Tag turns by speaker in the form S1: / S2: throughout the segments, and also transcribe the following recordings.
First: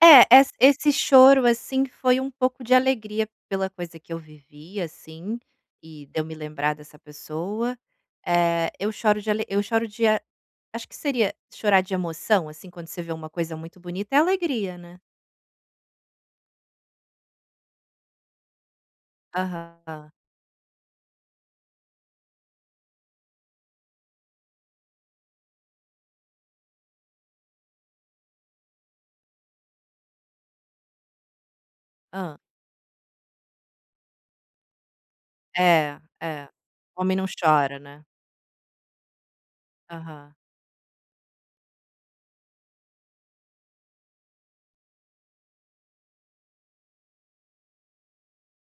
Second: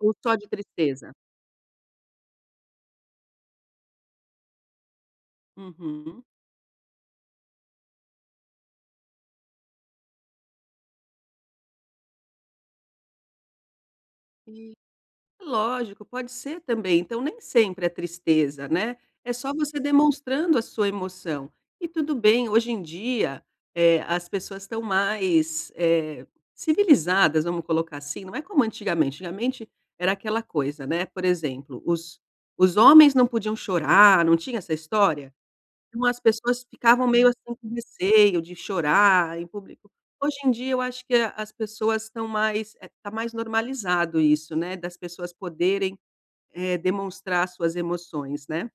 S1: Ou
S2: É,
S1: só de
S2: essa esse
S1: tristeza?
S2: choro, assim, foi um pouco de alegria pela coisa que eu vivi, assim, e de
S1: Uhum.
S2: eu me lembrar dessa pessoa. Eh, eu choro de ale eu choro de a acho que seria chorar de emoção, assim, quando você vê uma coisa muito bonita é
S1: E
S2: alegria, né.
S1: lógico, pode ser também, então nem sempre é tristeza, né, é só você
S2: Aham.
S1: demonstrando a sua emoção. E tudo bem, hoje em dia, eh, as pessoas estão mais, eh, civilizadas, vamos colocar assim, não é como antigamente. Antigamente era aquela coisa, né, por exemplo, os
S2: Hã.
S1: os homens não podiam chorar, não tinha essa história?
S2: É,
S1: Umas
S2: é.
S1: pessoas ficavam
S2: Homem não
S1: meio assim, com
S2: chora, né.
S1: receio de chorar em público.
S2: Aham.
S1: Hoje em dia eu acho que a as pessoas estão mais eh, tá mais normalizado isso, né, das pessoas poderem, eh, demonstrar suas emoções, né.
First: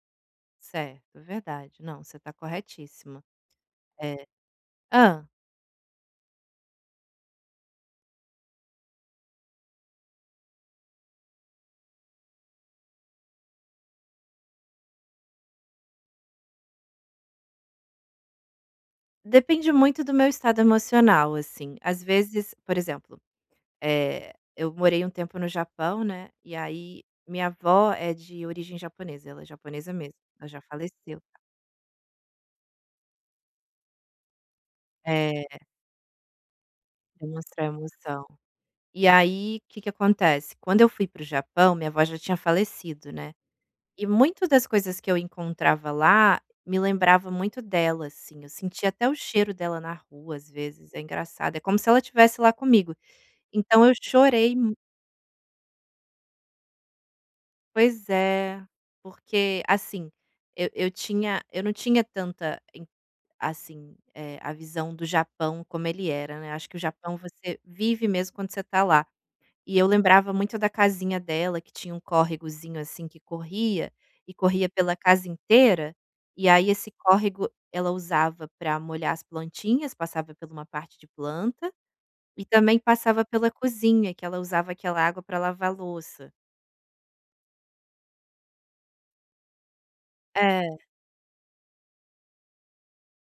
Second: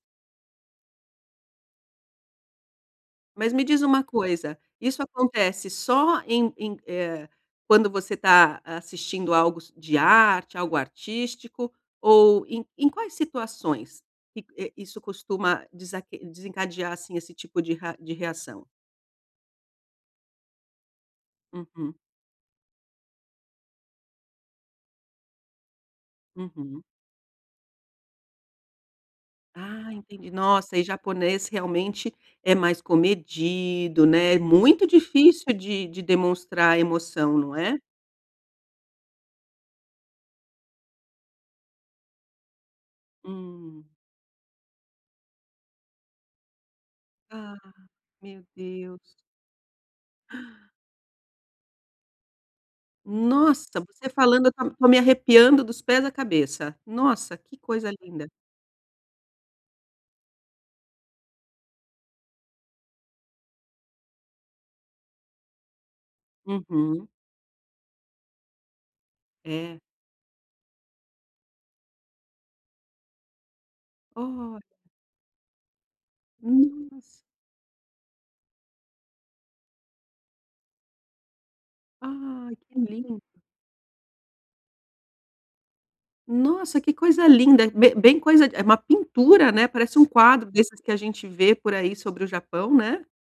S2: Certo, verdade, não, você tá corretíssima.
S1: Mas me diz uma
S2: É
S1: coisa, isso
S2: hã.
S1: acontece só em em, eh, quando você tá assistindo algo de arte, algo artístico, ou em em quais situações? Que, eh, isso costuma desaque desencadear, assim, esse tipo de ra de reação?
S2: Depende muito do meu estado emocional, assim.
S1: Uhum.
S2: Às vezes, por exemplo, eh, eu morei um tempo no Japão, né, e
S1: Uhum.
S2: aí minha avó é de origem japonesa, ela é
S1: Ah,
S2: japonesa mesmo,
S1: entendi.
S2: ela já
S1: Nossa, e
S2: faleceu.
S1: japonês realmente é mais comedido, né, muito difícil
S2: É.
S1: de de demonstrar emoção, não
S2: Demonstrar
S1: é?
S2: emoção. E aí que que acontece, quando eu fui para o Japão minha avó já tinha falecido, né,
S1: Hum.
S2: e muito das coisas que eu encontrava lá me lembrava
S1: Ah,
S2: muito dela,
S1: meu
S2: assim, eu sentia
S1: Deus.
S2: até o cheiro dela na rua às vezes, é engraçado, é como se ela tivesse lá comigo,
S1: Nossa,
S2: então eu
S1: você falando eu
S2: chorei
S1: tô
S2: mu
S1: tô me arrepiando dos pés à cabeça. Nossa, que coisa
S2: Pois
S1: linda.
S2: é, porque, assim, eu eu tinha eu não tinha tanta em assim, eh, a visão do Japão como ele era, né. Acho que o
S1: Uhum.
S2: Japão você vive mesmo quando você tá lá, e
S1: É?
S2: eu lembrava muito da casinha dela que tinha um córregozinho, assim, que corria, e
S1: O
S2: corria pela casa inteira, e aí esse
S1: Nossa.
S2: córrego ela usava para molhar as plantinhas, passava pela uma parte de planta, e
S1: Ai,
S2: também
S1: que lin
S2: passava pela cozinha, que ela usava aquela água para lavar louça.
S1: Nossa, que coisa linda. Bem bem coisa é uma pintura, né? Parece um quadro desses
S2: É.
S1: que a gente vê por aí sobre o Japão, né.